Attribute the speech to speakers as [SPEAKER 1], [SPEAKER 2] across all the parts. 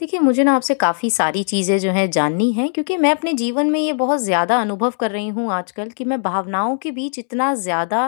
[SPEAKER 1] देखिए, मुझे ना आपसे काफ़ी सारी चीज़ें जो हैं जाननी हैं क्योंकि मैं अपने जीवन में ये बहुत ज़्यादा अनुभव कर रही हूँ आजकल कि मैं भावनाओं के बीच इतना ज़्यादा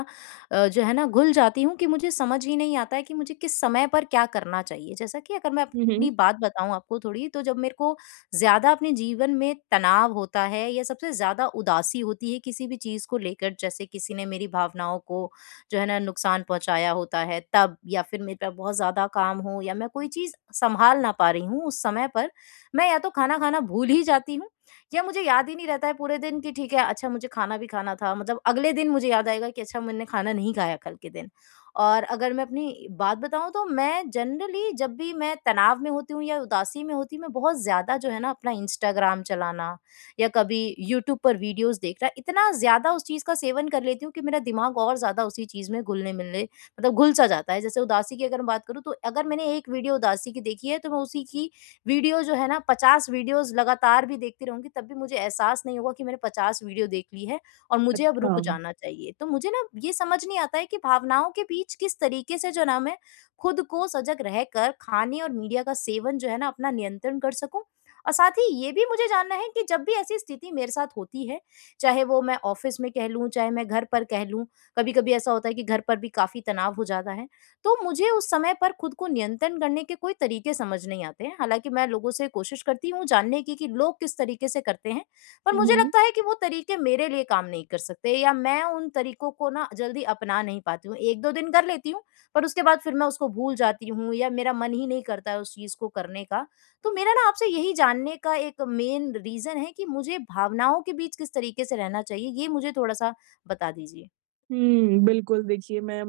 [SPEAKER 1] जो है ना घुल जाती हूँ कि मुझे समझ ही नहीं आता है कि मुझे किस समय पर क्या करना चाहिए। जैसा कि अगर मैं
[SPEAKER 2] हुँ, हुँ।
[SPEAKER 1] अपनी बात बताऊँ आपको थोड़ी, तो जब मेरे को ज़्यादा अपने जीवन में तनाव होता है या सबसे ज़्यादा उदासी होती है किसी भी चीज़ को लेकर, जैसे किसी ने मेरी भावनाओं को जो है ना नुकसान पहुँचाया होता है तब, या फिर मेरे पे बहुत ज़्यादा काम हो या मैं कोई चीज़ सँभाल ना पा रही हूँ उस समय पर, मैं या तो खाना खाना भूल ही जाती हूँ, या मुझे याद ही नहीं रहता है पूरे दिन कि ठीक है, अच्छा मुझे खाना भी खाना था। मतलब अगले दिन मुझे याद आएगा कि अच्छा, मैंने खाना नहीं खाया कल के दिन। और अगर मैं अपनी बात बताऊँ तो मैं जनरली जब भी मैं तनाव में होती हूँ या उदासी में होती हूँ, मैं बहुत ज़्यादा जो है ना अपना इंस्टाग्राम चलाना या कभी यूट्यूब पर वीडियोस देख रहा इतना ज़्यादा उस चीज़ का सेवन कर लेती हूँ कि मेरा दिमाग और ज़्यादा उसी चीज़ में घुलने मिलने मतलब घुल सा जाता है। जैसे उदासी की अगर मैं बात करूँ, तो अगर मैंने एक वीडियो उदासी की देखी है तो मैं उसी की वीडियो जो है ना 50 वीडियोज लगातार भी देखती रहूंगी, तब भी मुझे एहसास नहीं होगा कि मैंने 50 वीडियो देख ली है और मुझे अब रुक
[SPEAKER 2] हाँ।
[SPEAKER 1] जाना चाहिए। तो मुझे ना ये समझ नहीं आता है कि भावनाओं के बीच किस तरीके से जो ना मैं खुद को सजग रहकर खाने और मीडिया का सेवन जो है ना अपना नियंत्रण कर सकूं। और साथ ही ये भी मुझे जानना है कि जब भी ऐसी स्थिति मेरे साथ होती है, चाहे वो मैं ऑफ़िस में कह लूँ, चाहे मैं घर पर कह लूँ, कभी-कभी ऐसा होता है कि घर पर भी काफ़ी तनाव हो जाता है, तो मुझे उस समय पर खुद को नियंत्रण करने के कोई तरीके समझ नहीं आते हैं। हालाँकि मैं लोगों से कोशिश करती हूँ जानने की कि लोग किस तरीके से करते हैं, पर
[SPEAKER 2] हुँ,
[SPEAKER 1] मुझे
[SPEAKER 2] हुँ।
[SPEAKER 1] लगता है कि वो तरीके मेरे लिए काम नहीं कर सकते या मैं उन तरीकों को ना जल्दी अपना नहीं पाती हूँ। 1-2 दिन कर लेती हूँ, पर उसके बाद फिर मैं उसको भूल जाती हूँ या मेरा मन ही नहीं करता है उस चीज़ को करने का। तो मेरा ना आपसे यही जानने का एक मेन रीज़न है कि मुझे भावनाओं के बीच किस तरीके से रहना चाहिए, ये मुझे थोड़ा-सा बता दीजिए?
[SPEAKER 2] बिल्कुल देखिए मैं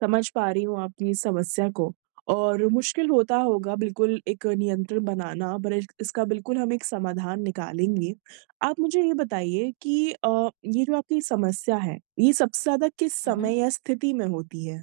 [SPEAKER 2] समझ पा रही हूँ आपकी इस समस्या को और मुश्किल होता होगा बिल्कुल एक नियंत्रण बनाना, पर इस इसका बिल्कुल हम एक समाधान निकालेंगे। आप मुझे ये बताइए कि ये जो आपकी समस्या है, ये सबसे ज़्यादा किस
[SPEAKER 1] हुँ, हुँ।
[SPEAKER 2] समय या स्थिति में होती है?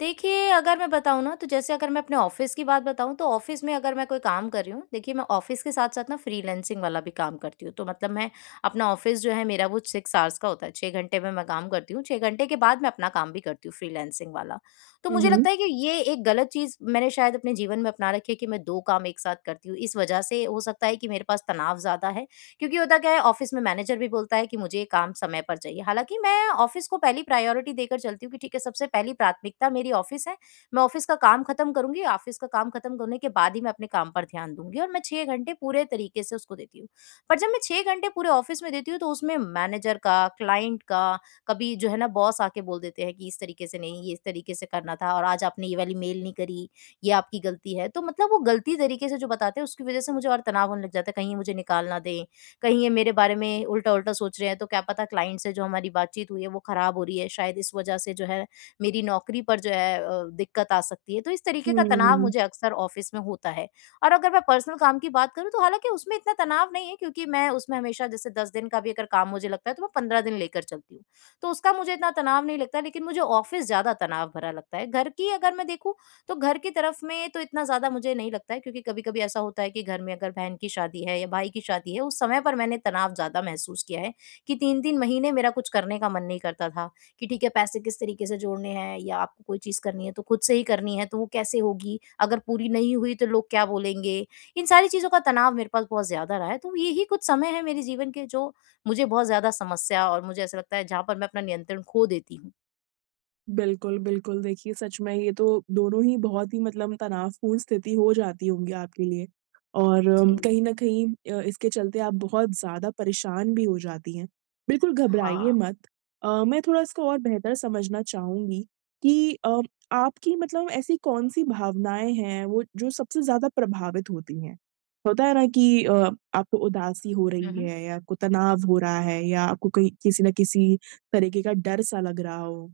[SPEAKER 1] देखिए, अगर मैं बताऊँ ना तो जैसे अगर मैं अपने ऑफ़िस की बात बताऊँ तो ऑफ़िस में अगर मैं कोई काम कर रही हूँ, देखिए मैं ऑफ़िस के साथ-साथ ना फ्रीलांसिंग वाला भी काम करती हूँ। तो मतलब मैं अपना ऑफ़िस जो है मेरा वो 6 आवर्स का होता है, 6 घंटे में मैं काम करती हूँ, 6 घंटे के बाद मैं अपना काम भी करती हूँ फ्रीलांसिंग वाला। तो
[SPEAKER 2] हुँ,
[SPEAKER 1] मुझे
[SPEAKER 2] हुँ।
[SPEAKER 1] लगता है कि ये एक गलत चीज़ मैंने शायद अपने जीवन में अपना रखी है कि मैं 2 काम एक साथ करती हूँ। इस वजह से हो सकता है कि मेरे पास तनाव ज़्यादा है, क्योंकि होता क्या है, ऑफिस में मैनेजर भी बोलता है कि मुझे ये काम समय पर चाहिए। हालांकि मैं ऑफिस को पहली प्रायोरिटी देकर चलती हूँ कि ठीक है, सबसे पहली प्राथमिकता मेरी ऑफिस है। मैं ऑफिस का काम खत्म करूंगी, ऑफिस का काम खत्म करने के बाद ही मैं अपने काम पर ध्यान दूंगी और मैं 6 घंटे पूरे तरीके से उसको देती हूँ। पर जब मैं 6 घंटे पूरे ऑफिस में देती हूँ तो उसमें मैनेजर का, क्लाइंट का, कभी जो है ना बॉस आके बोल देते हैं कि इस तरीके से नहीं, ये इस तरीके से करना था और आज आपने ये वाली मेल नहीं करी, ये आपकी गलती है। तो मतलब वो गलती तरीके से जो बताते हैं, उसकी वजह से मुझे और तनाव होने लग जाता है, कहीं ये मुझे निकाल ना दे, कहीं ये मेरे बारे में उल्टा-उल्टा सोच रहे हैं, तो क्या पता क्लाइंट से जो हमारी बातचीत हुई है वो खराब हो रही है, शायद इस वजह से जो है मेरी नौकरी पर जो है दिक्कत आ सकती है। तो इस तरीके का तनाव
[SPEAKER 2] हुँ।
[SPEAKER 1] मुझे अक्सर ऑफ़िस में होता है। और अगर मैं पर्सनल काम की बात करूँ तो हालाँकि उसमें इतना तनाव नहीं है, क्योंकि मैं उसमें हमेशा जैसे 10 दिन का भी अगर काम मुझे लगता है तो मैं 15 दिन लेकर चलती हूँ। तो उसका मुझे इतना तनाव नहीं लगता, लेकिन मुझे ऑफ़िस ज़्यादा तनाव भरा लगता है। घर की अगर मैं देखूँ, तो घर की तरफ में तो इतना ज़्यादा मुझे नहीं लगता है, क्योंकि कभी-कभी ऐसा होता है कि घर में अगर बहन की शादी है या भाई की शादी है, उस समय पर मैंने तनाव ज़्यादा महसूस किया है कि 3-3 महीने मेरा कुछ करने का मन नहीं करता था कि ठीक है, पैसे किस तरीके से जोड़ने हैं या आपको कोई चीज़ करनी है तो खुद से ही करनी है, तो वो कैसे होगी? अगर पूरी नहीं हुई तो लोग क्या बोलेंगे? इन सारी चीज़ों का तनाव मेरे पास बहुत ज़्यादा रहा है, तो यही कुछ समय है मेरे जीवन के जो मुझे बहुत ज़्यादा समस्या, और मुझे ऐसा लगता है जहाँ पर मैं अपना नियंत्रण खो देती हूँ।
[SPEAKER 2] बिल्कुल, बिल्कुल। देखिए, सच में ये तो दोनों ही बहुत ही मतलब तनावपूर्ण स्थिति हो जाती होंगी आपके लिए और
[SPEAKER 1] जी।
[SPEAKER 2] कहीं न कहीं इसके चलते आप बहुत ज़्यादा परेशान भी हो जाती हैं। बिल्कुल घबराइए
[SPEAKER 1] हाँ।
[SPEAKER 2] मत। मैं थोड़ा इसको और बेहतर समझना चाहूँगी कि आपकी मतलब ऐसी कौन-सी भावनाएँ हैं वो जो सबसे ज़्यादा प्रभावित होती हैं? होता है ना कि आपको उदासी हो
[SPEAKER 1] हुँ,
[SPEAKER 2] रही
[SPEAKER 1] हुँ।
[SPEAKER 2] है या आपको तनाव हो रहा है या आपको कहीं किसी न किसी तरीके का डर-सा लग रहा हो?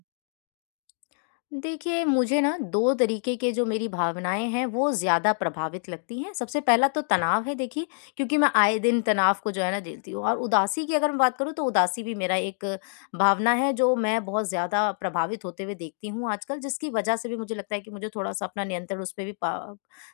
[SPEAKER 1] देखिए, मुझे ना 2 तरीके के जो मेरी भावनाएँ हैं, वो ज़्यादा प्रभावित लगती हैं। सबसे पहला तो तनाव है देखिए, क्योंकि मैं आए दिन तनाव को जो है ना झेलती हूँ। और उदासी की अगर मैं बात करूँ, तो उदासी भी मेरा एक भावना है, जो मैं बहुत ज़्यादा प्रभावित होते हुए देखती हूँ आजकल, जिसकी वजह से भी मुझे लगता है कि मुझे थोड़ा-सा अपना नियंत्रण उस पे भी पा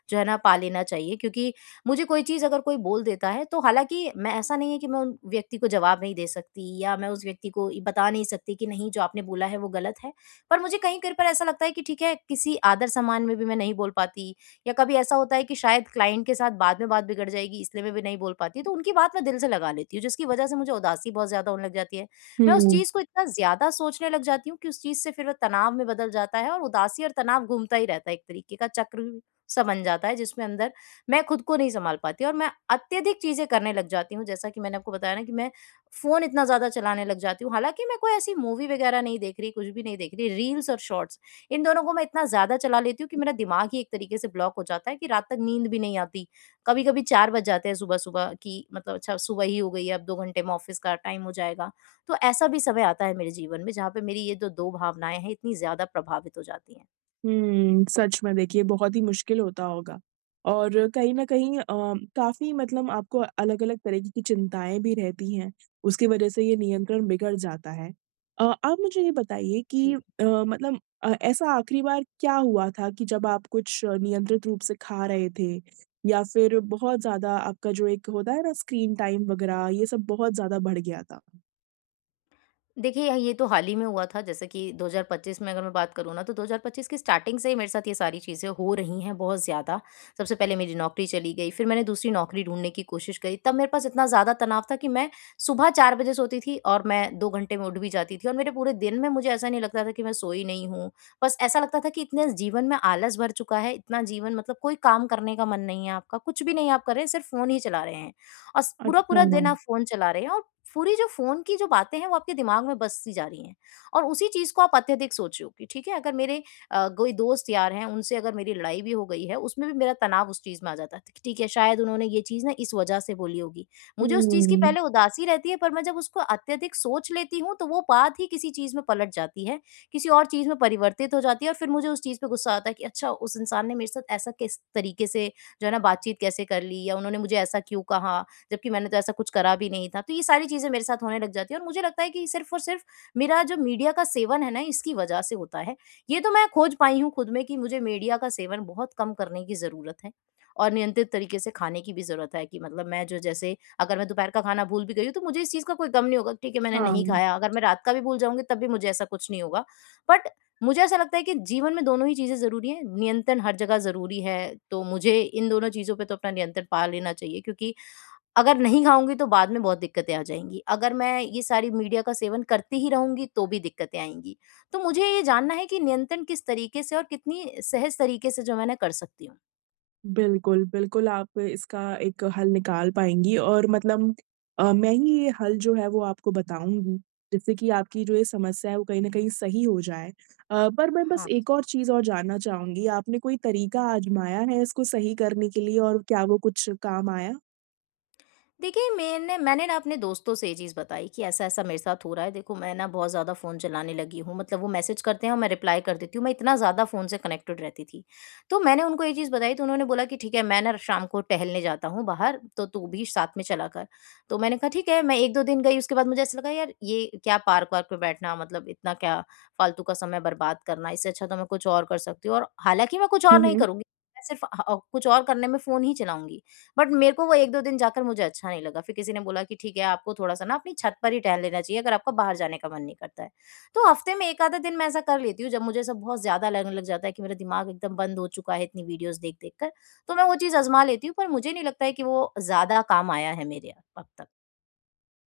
[SPEAKER 1] जो है ना पा लेना चाहिए। क्योंकि मुझे कोई चीज़ अगर कोई बोल देता है, तो हालाँकि मैं ऐसा नहीं है कि मैं उन व्यक्ति को जवाब नहीं दे सकती या मैं उस व्यक्ति को ये बता नहीं सकती कि नहीं, जो आपने बोला है, वो गलत है। पर मुझे कहीं-कहीं पर ऐसा लगता है कि ठीक है, किसी आदर-सम्मान में भी मैं नहीं बोल पाती, या कभी ऐसा होता है कि शायद क्लाइंट के साथ बाद में बात बिगड़ जाएगी, इसलिए मैं भी नहीं बोल पाती, तो उनकी बात मैं दिल से लगा लेती हूँ, जिसकी वजह से मुझे उदासी बहुत ज़्यादा होने लग जाती है। मैं उस
[SPEAKER 2] हुँ।
[SPEAKER 1] चीज़ को इतना ज़्यादा सोचने लग जाती हूँ कि उस चीज़ से फिर वो तनाव में बदल जाता है, और उदासी और तनाव घूमता ही रहता है, एक तरीके का चक्र सा बन जाता है, जिसमें अंदर मैं खुद को नहीं सँभाल पाती और मैं अत्यधिक चीज़ें करने लग जाती हूँ। जैसा कि मैंने आपको बताया ना कि मैं फ़ोन इतना ज़्यादा चलाने लग जाती हूँ, हालाँकि मैं कोई ऐसी मूवी वग़ैरह नहीं देख रही, कुछ भी नहीं देख रही, रील्स और शॉर्ट्स, इन दोनों को मैं इतना ज़्यादा चला लेती हूँ कि मेरा दिमाग ही एक तरीके से ब्लॉक हो जाता है कि रात तक नींद भी नहीं आती। कभी-कभी 4 बज जाते हैं सुबह-सुबह कि मतलब अच्छा सुबह ही हो गई है, अब 2 घंटे में ऑफ़िस का टाइम हो जाएगा। तो ऐसा भी समय आता है मेरे जीवन में, जहाँ पे मेरी ये जो 2 भावनाएँ हैं, इतनी ज़्यादा प्रभावित हो जाती हैं।
[SPEAKER 2] सच में देखिए बहुत ही मुश्किल होता होगा और कहीं न कहीं काफ़ी मतलब आपको अलग-अलग तरीके की चिंताएँ भी रहती हैं, उसकी वजह से ये नियंत्रण बिगड़ जाता है। आप मुझे ये बताइए कि
[SPEAKER 1] जी।
[SPEAKER 2] मतलब ऐसा आखिरी बार क्या हुआ था कि जब आप कुछ नियंत्रित रूप से खा रहे थे या फिर बहुत ज़्यादा आपका जो एक होता है ना स्क्रीन टाइम वग़ैरह ये सब बहुत ज़्यादा बढ़ गया था?
[SPEAKER 1] देखिए, ये तो हाल ही में हुआ था, जैसे कि 2025 में अगर मैं बात करूँ ना तो 2025 की स्टार्टिंग से ही मेरे साथ ये सारी चीज़ें हो रही हैं बहुत ज़्यादा। सबसे पहले मेरी नौकरी चली गई, फिर मैंने दूसरी नौकरी ढूँढने की कोशिश करी। तब मेरे पास इतना ज़्यादा तनाव था कि मैं सुबह 4 बजे सोती थी और मैं 2 घंटे में उठ भी जाती थी, और मेरे पूरे दिन में मुझे ऐसा नहीं लगता था कि मैं सोई नहीं हूँ। बस ऐसा लगता था कि इतने जीवन में आलस भर चुका है, इतना जीवन मतलब कोई काम करने का मन नहीं है आपका, कुछ भी नहीं आप कर रहे हैं, सिर्फ़ फ़ोन ही चला रहे हैं। और स पूरा
[SPEAKER 2] अच्छा।
[SPEAKER 1] पूरा दिन आप फ़ोन चला रहे हैं, और पूरी जो फ़ोन की जो बातें हैं वो आपके दिमाग में बसती जा रही हैं, और उसी चीज़ को आप अत्यधिक सोच रहे हो कि ठीक है, अगर मेरे कोई दोस्त यार हैं, उनसे अगर मेरी लड़ाई भी हो गई है उसमें भी मेरा तनाव उस चीज़ में आ जाता है कि ठीक है, शायद उन्होंने ये चीज़ ना इस वजह से बोली होगी। मुझे उस चीज़ की
[SPEAKER 2] हुँ,
[SPEAKER 1] पहले उदासी रहती है, पर मैं जब उसको अत्यधिक सोच लेती हूँ तो वो बात ही किसी चीज़ में पलट जाती है, किसी और चीज़ में परिवर्तित हो जाती है और फिर मुझे उस चीज़ पे गुस्सा आता है कि अच्छा, उस इंसान ने मेरे साथ ऐसा किस तरीके से जो है ना बातचीत कैसे कर ली, या उन्होंने मुझे ऐसा क्यों कहा? जबकि मैंने तो ऐसा कुछ करा भी नहीं था। तो ये सारी चीज़ें मेरे साथ होने लग जाती हैं, और मुझे लगता है कि सिर्फ़ और सिर्फ़ मेरा जो मीडिया का सेवन है ना, इसकी वजह से होता है। ये तो मैं खोज पाई हूँ खुद में कि मुझे मीडिया का सेवन बहुत कम करने की ज़रूरत है, और नियंत्रित तरीके से खाने की भी ज़रूरत है। कि मतलब मैं जो, जैसे अगर मैं दोपहर का खाना भूल भी गई हूँ, तो मुझे इस चीज़ का कोई गम नहीं होगा कि ठीक है, मैंने नहीं
[SPEAKER 2] हाँ।
[SPEAKER 1] खाया। अगर मैं रात का भी भूल जाऊँगी, तब भी मुझे ऐसा कुछ नहीं होगा। बट मुझे ऐसा लगता है कि जीवन में दोनों ही चीज़ें ज़रूरी हैं। नियंत्रण हर जगह ज़रूरी है, तो मुझे इन दोनों चीज़ों पे तो अपना नियंत्रण पा लेना चाहिए, क्योंकि अगर नहीं खाऊँगी तो बाद में बहुत दिक्कतें आ जाएँगी। अगर मैं ये सारी मीडिया का सेवन करती ही रहूँगी, तो भी दिक्कतें आएँगी। तो मुझे ये जानना है कि नियंत्रण किस तरीके से और कितनी सहज तरीके से जो है मैं कर सकती हूँ?
[SPEAKER 2] बिल्कुल, बिल्कुल आप इसका एक हल निकाल पाएँगी और मतलब मैं ही ये हल जो है वो आपको बताऊँगी, जिससे कि आपकी जो ये समस्या है वो कहीं न कहीं सही हो जाए। पर मैं बस
[SPEAKER 1] हाँ।
[SPEAKER 2] एक और चीज़ और जानना चाहूँगी, आपने कोई तरीका आज़माया है इसको सही करने के लिए और क्या वो कुछ काम आया?
[SPEAKER 1] देखिए, मैंने मैंने ना अपने दोस्तों से ये चीज़ बताई कि ऐसा-ऐसा मेरे साथ हो रहा है। देखो, मैं ना बहुत ज़्यादा फ़ोन चलाने लगी हूँ, मतलब वो मैसेज करते हैं और मैं रिप्लाई कर देती हूँ। मैं इतना ज़्यादा फ़ोन से कनेक्टेड रहती थी। तो मैंने उनको ये चीज़ बताई, तो उन्होंने बोला कि, "ठीक है, मैं ना शाम को टहलने जाता हूँ बाहर, तो तू भी साथ में चला कर।" तो मैंने कहा, "ठीक है।" मैं 1-2 दिन गई, उसके बाद मुझे ऐसा लगा, यार ये क्या पार्क-वार्क में बैठना, मतलब इतना क्या फ़ालतू का समय बर्बाद करना। इससे अच्छा तो मैं कुछ और कर सकती हूँ, और हालाँकि मैं कुछ और
[SPEAKER 2] हुँ,
[SPEAKER 1] नहीं
[SPEAKER 2] हुँ।
[SPEAKER 1] करूँगी, मैं सिर्फ़ कुछ और करने में फ़ोन ही चलाऊँगी। बट मेरे को वो 1-2 दिन जाकर मुझे अच्छा नहीं लगा। फिर किसी ने बोला कि ठीक है, आपको थोड़ा-सा ना अपनी छत पर ही टहल लेना चाहिए, अगर आपका बाहर जाने का मन नहीं करता है। तो हफ्ते में 1 आधा दिन मैं ऐसा कर लेती हूँ, जब मुझे सब बहुत ज़्यादा लगने लग जाता है कि मेरा दिमाग एकदम बंद हो चुका है इतनी वीडियोज़ देख-देख कर। तो मैं वो चीज़ आज़मा लेती हूँ, पर मुझे नहीं लगता है कि वो ज़्यादा काम आया है मेरे अब तक।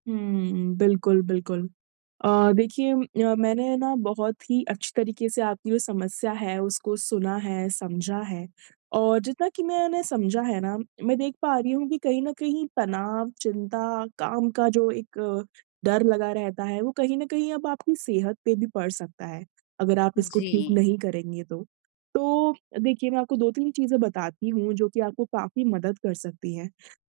[SPEAKER 2] हुँ, बिल्कुल, बिल्कुल। देखिए मैंने ना बहुत ही अच्छी तरीके से आपकी जो समस्या है उसको सुना है, समझा है और जितना कि मैंने समझा है ना, मैं देख पा रही हूँ कि कहीं न कहीं तनाव, चिंता, काम का जो एक डर लगा रहता है, वो कहीं न कहीं अब आपकी सेहत पे भी पड़ सकता है, अगर आप इसको
[SPEAKER 1] जी।
[SPEAKER 2] ठीक नहीं करेंगे तो। तो देखिए, मैं आपको 2-3 चीज़ें बताती हूँ जो कि आपको काफ़ी मदद कर सकती हैं।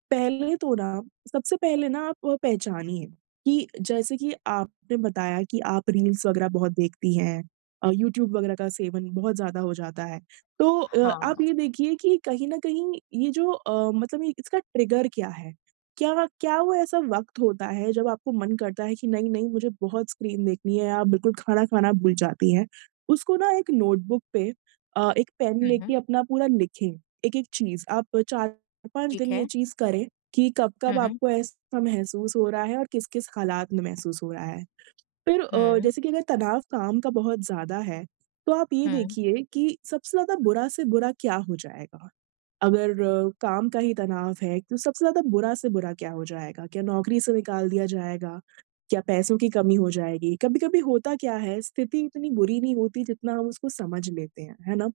[SPEAKER 2] पहले तो ना सबसे पहले ना आप पहचानिए कि जैसे कि आपने बताया कि आप रील्स वगैरह बहुत देखती हैं, यूट्यूब वगैरह का सेवन बहुत ज़्यादा हो जाता है। तो आप
[SPEAKER 1] हाँ।
[SPEAKER 2] ये देखिए कि कहीं न कहीं ये जो मतलब ये इसका ट्रिगर क्या है? क्या क्या वो ऐसा वक़्त होता है जब आपको मन करता है कि नहीं-नहीं मुझे बहुत स्क्रीन देखनी है, आप बिल्कुल खाना खाना भूल जाती हैं। उसको ना एक नोटबुक पे, एक पेन
[SPEAKER 1] हुँ, हुँ।
[SPEAKER 2] लेके अपना पूरा लिखें, एक-एक चीज़। आप 4-5
[SPEAKER 1] ठीक
[SPEAKER 2] दिन ये
[SPEAKER 1] है।
[SPEAKER 2] चीज़ करें कि कब-कब
[SPEAKER 1] हुँ, हुँ।
[SPEAKER 2] आपको ऐसा महसूस हो रहा है और किस-किस हालात में महसूस हो रहा है। फिर
[SPEAKER 1] हुँ,
[SPEAKER 2] जैसे कि अगर तनाव काम का बहुत ज़्यादा है, तो आप ये
[SPEAKER 1] हुँ,
[SPEAKER 2] देखिए कि सबसे ज़्यादा बुरा से बुरा क्या हो जाएगा? अगर काम का ही तनाव है, तो सबसे ज़्यादा बुरा से बुरा क्या हो जाएगा? क्या नौकरी से निकाल दिया जाएगा? क्या पैसों की कमी हो जाएगी? कभी-कभी होता क्या है, स्थिति इतनी बुरी नहीं होती जितना हम उसको समझ लेते हैं, है ना?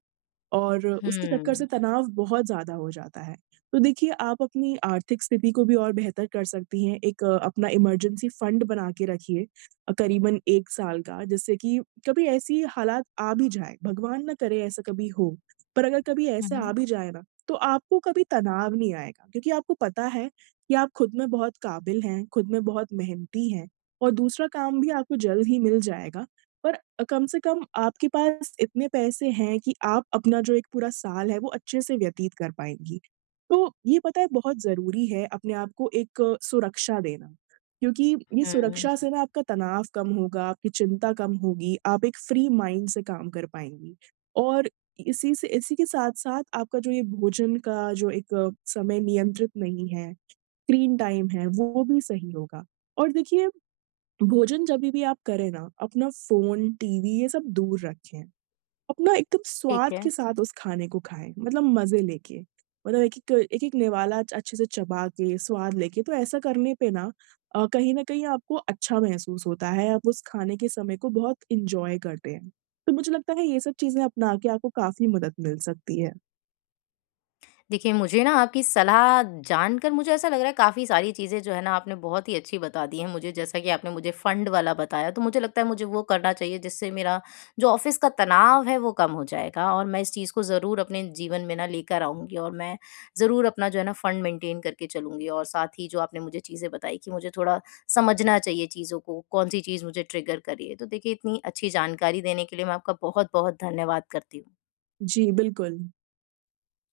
[SPEAKER 2] और उसकी टक्कर से तनाव बहुत ज़्यादा हो जाता है। तो देखिए, आप अपनी आर्थिक स्थिति को भी और बेहतर कर सकती हैं। एक अपना इमरजेंसी फंड बना के रखिए, करीबन 1 साल का, जिससे कि कभी ऐसी हालात आ भी जाए, भगवान ना करे ऐसा कभी हो, पर अगर कभी
[SPEAKER 1] हुँ,
[SPEAKER 2] ऐसा आ
[SPEAKER 1] हुँ,
[SPEAKER 2] भी जाए ना, तो आपको कभी तनाव नहीं आएगा क्योंकि आपको पता है कि आप खुद में बहुत काबिल हैं, खुद में बहुत मेहनती हैं और दूसरा काम भी आपको जल्द ही मिल जाएगा। पर कम से कम आपके पास इतने पैसे हैं कि आप अपना जो एक पूरा साल है वो अच्छे से व्यतीत कर पाएँगी। तो ये पता है बहुत ज़रूरी है अपने आप को एक सुरक्षा देना, क्योंकि ये
[SPEAKER 1] हुँ,
[SPEAKER 2] सुरक्षा से ना आपका तनाव कम होगा, आपकी चिंता कम होगी, आप एक फ्री माइंड से काम कर पाएँगी। और इसी के साथ-साथ आपका जो ये भोजन का जो एक समय नियंत्रित नहीं है, स्क्रीन टाइम है, वो भी सही होगा। और देखिए, भोजन जभी भी आप करें ना, अपना फ़ोन, टीवी ये सब दूर रखें। अपना एकदम
[SPEAKER 1] ठीक
[SPEAKER 2] स्वाद
[SPEAKER 1] है।
[SPEAKER 2] के साथ उस खाने को खाएँ, मतलब मज़े लेके। मतलब एक-एक निवाला अच्छे से चबा के, स्वाद लेके, तो ऐसा करने पे ना कहीं न कहीं आपको अच्छा महसूस होता है, आप उस खाने के समय को बहुत एन्जॉय करते हैं। तो मुझे लगता है ये सब चीज़ें अपना के आपको काफ़ी मदद मिल सकती है।
[SPEAKER 1] देखिए, मुझे ना आपकी सलाह जानकर मुझे ऐसा लग रहा है काफ़ी सारी चीज़ें जो है ना आपने बहुत ही अच्छी बता दी हैं मुझे। जैसा कि आपने मुझे फंड वाला बताया, तो मुझे लगता है मुझे वो करना चाहिए, जिससे मेरा जो ऑफ़िस का तनाव है वो कम हो जाएगा, और मैं इस चीज़ को ज़रूर अपने जीवन में ना लेकर आऊँगी, और मैं ज़रूर अपना जो है ना फंड मेंटेन करके चलूँगी। और साथ ही जो आपने मुझे चीज़ें बताई कि मुझे थोड़ा समझना चाहिए चीज़ों को, कौन-सी चीज़ मुझे ट्रिगर कर रही है। तो देखिए, इतनी अच्छी जानकारी देने के लिए मैं आपका बहुत-बहुत धन्यवाद करती हूँ।
[SPEAKER 2] जी, बिल्कुल।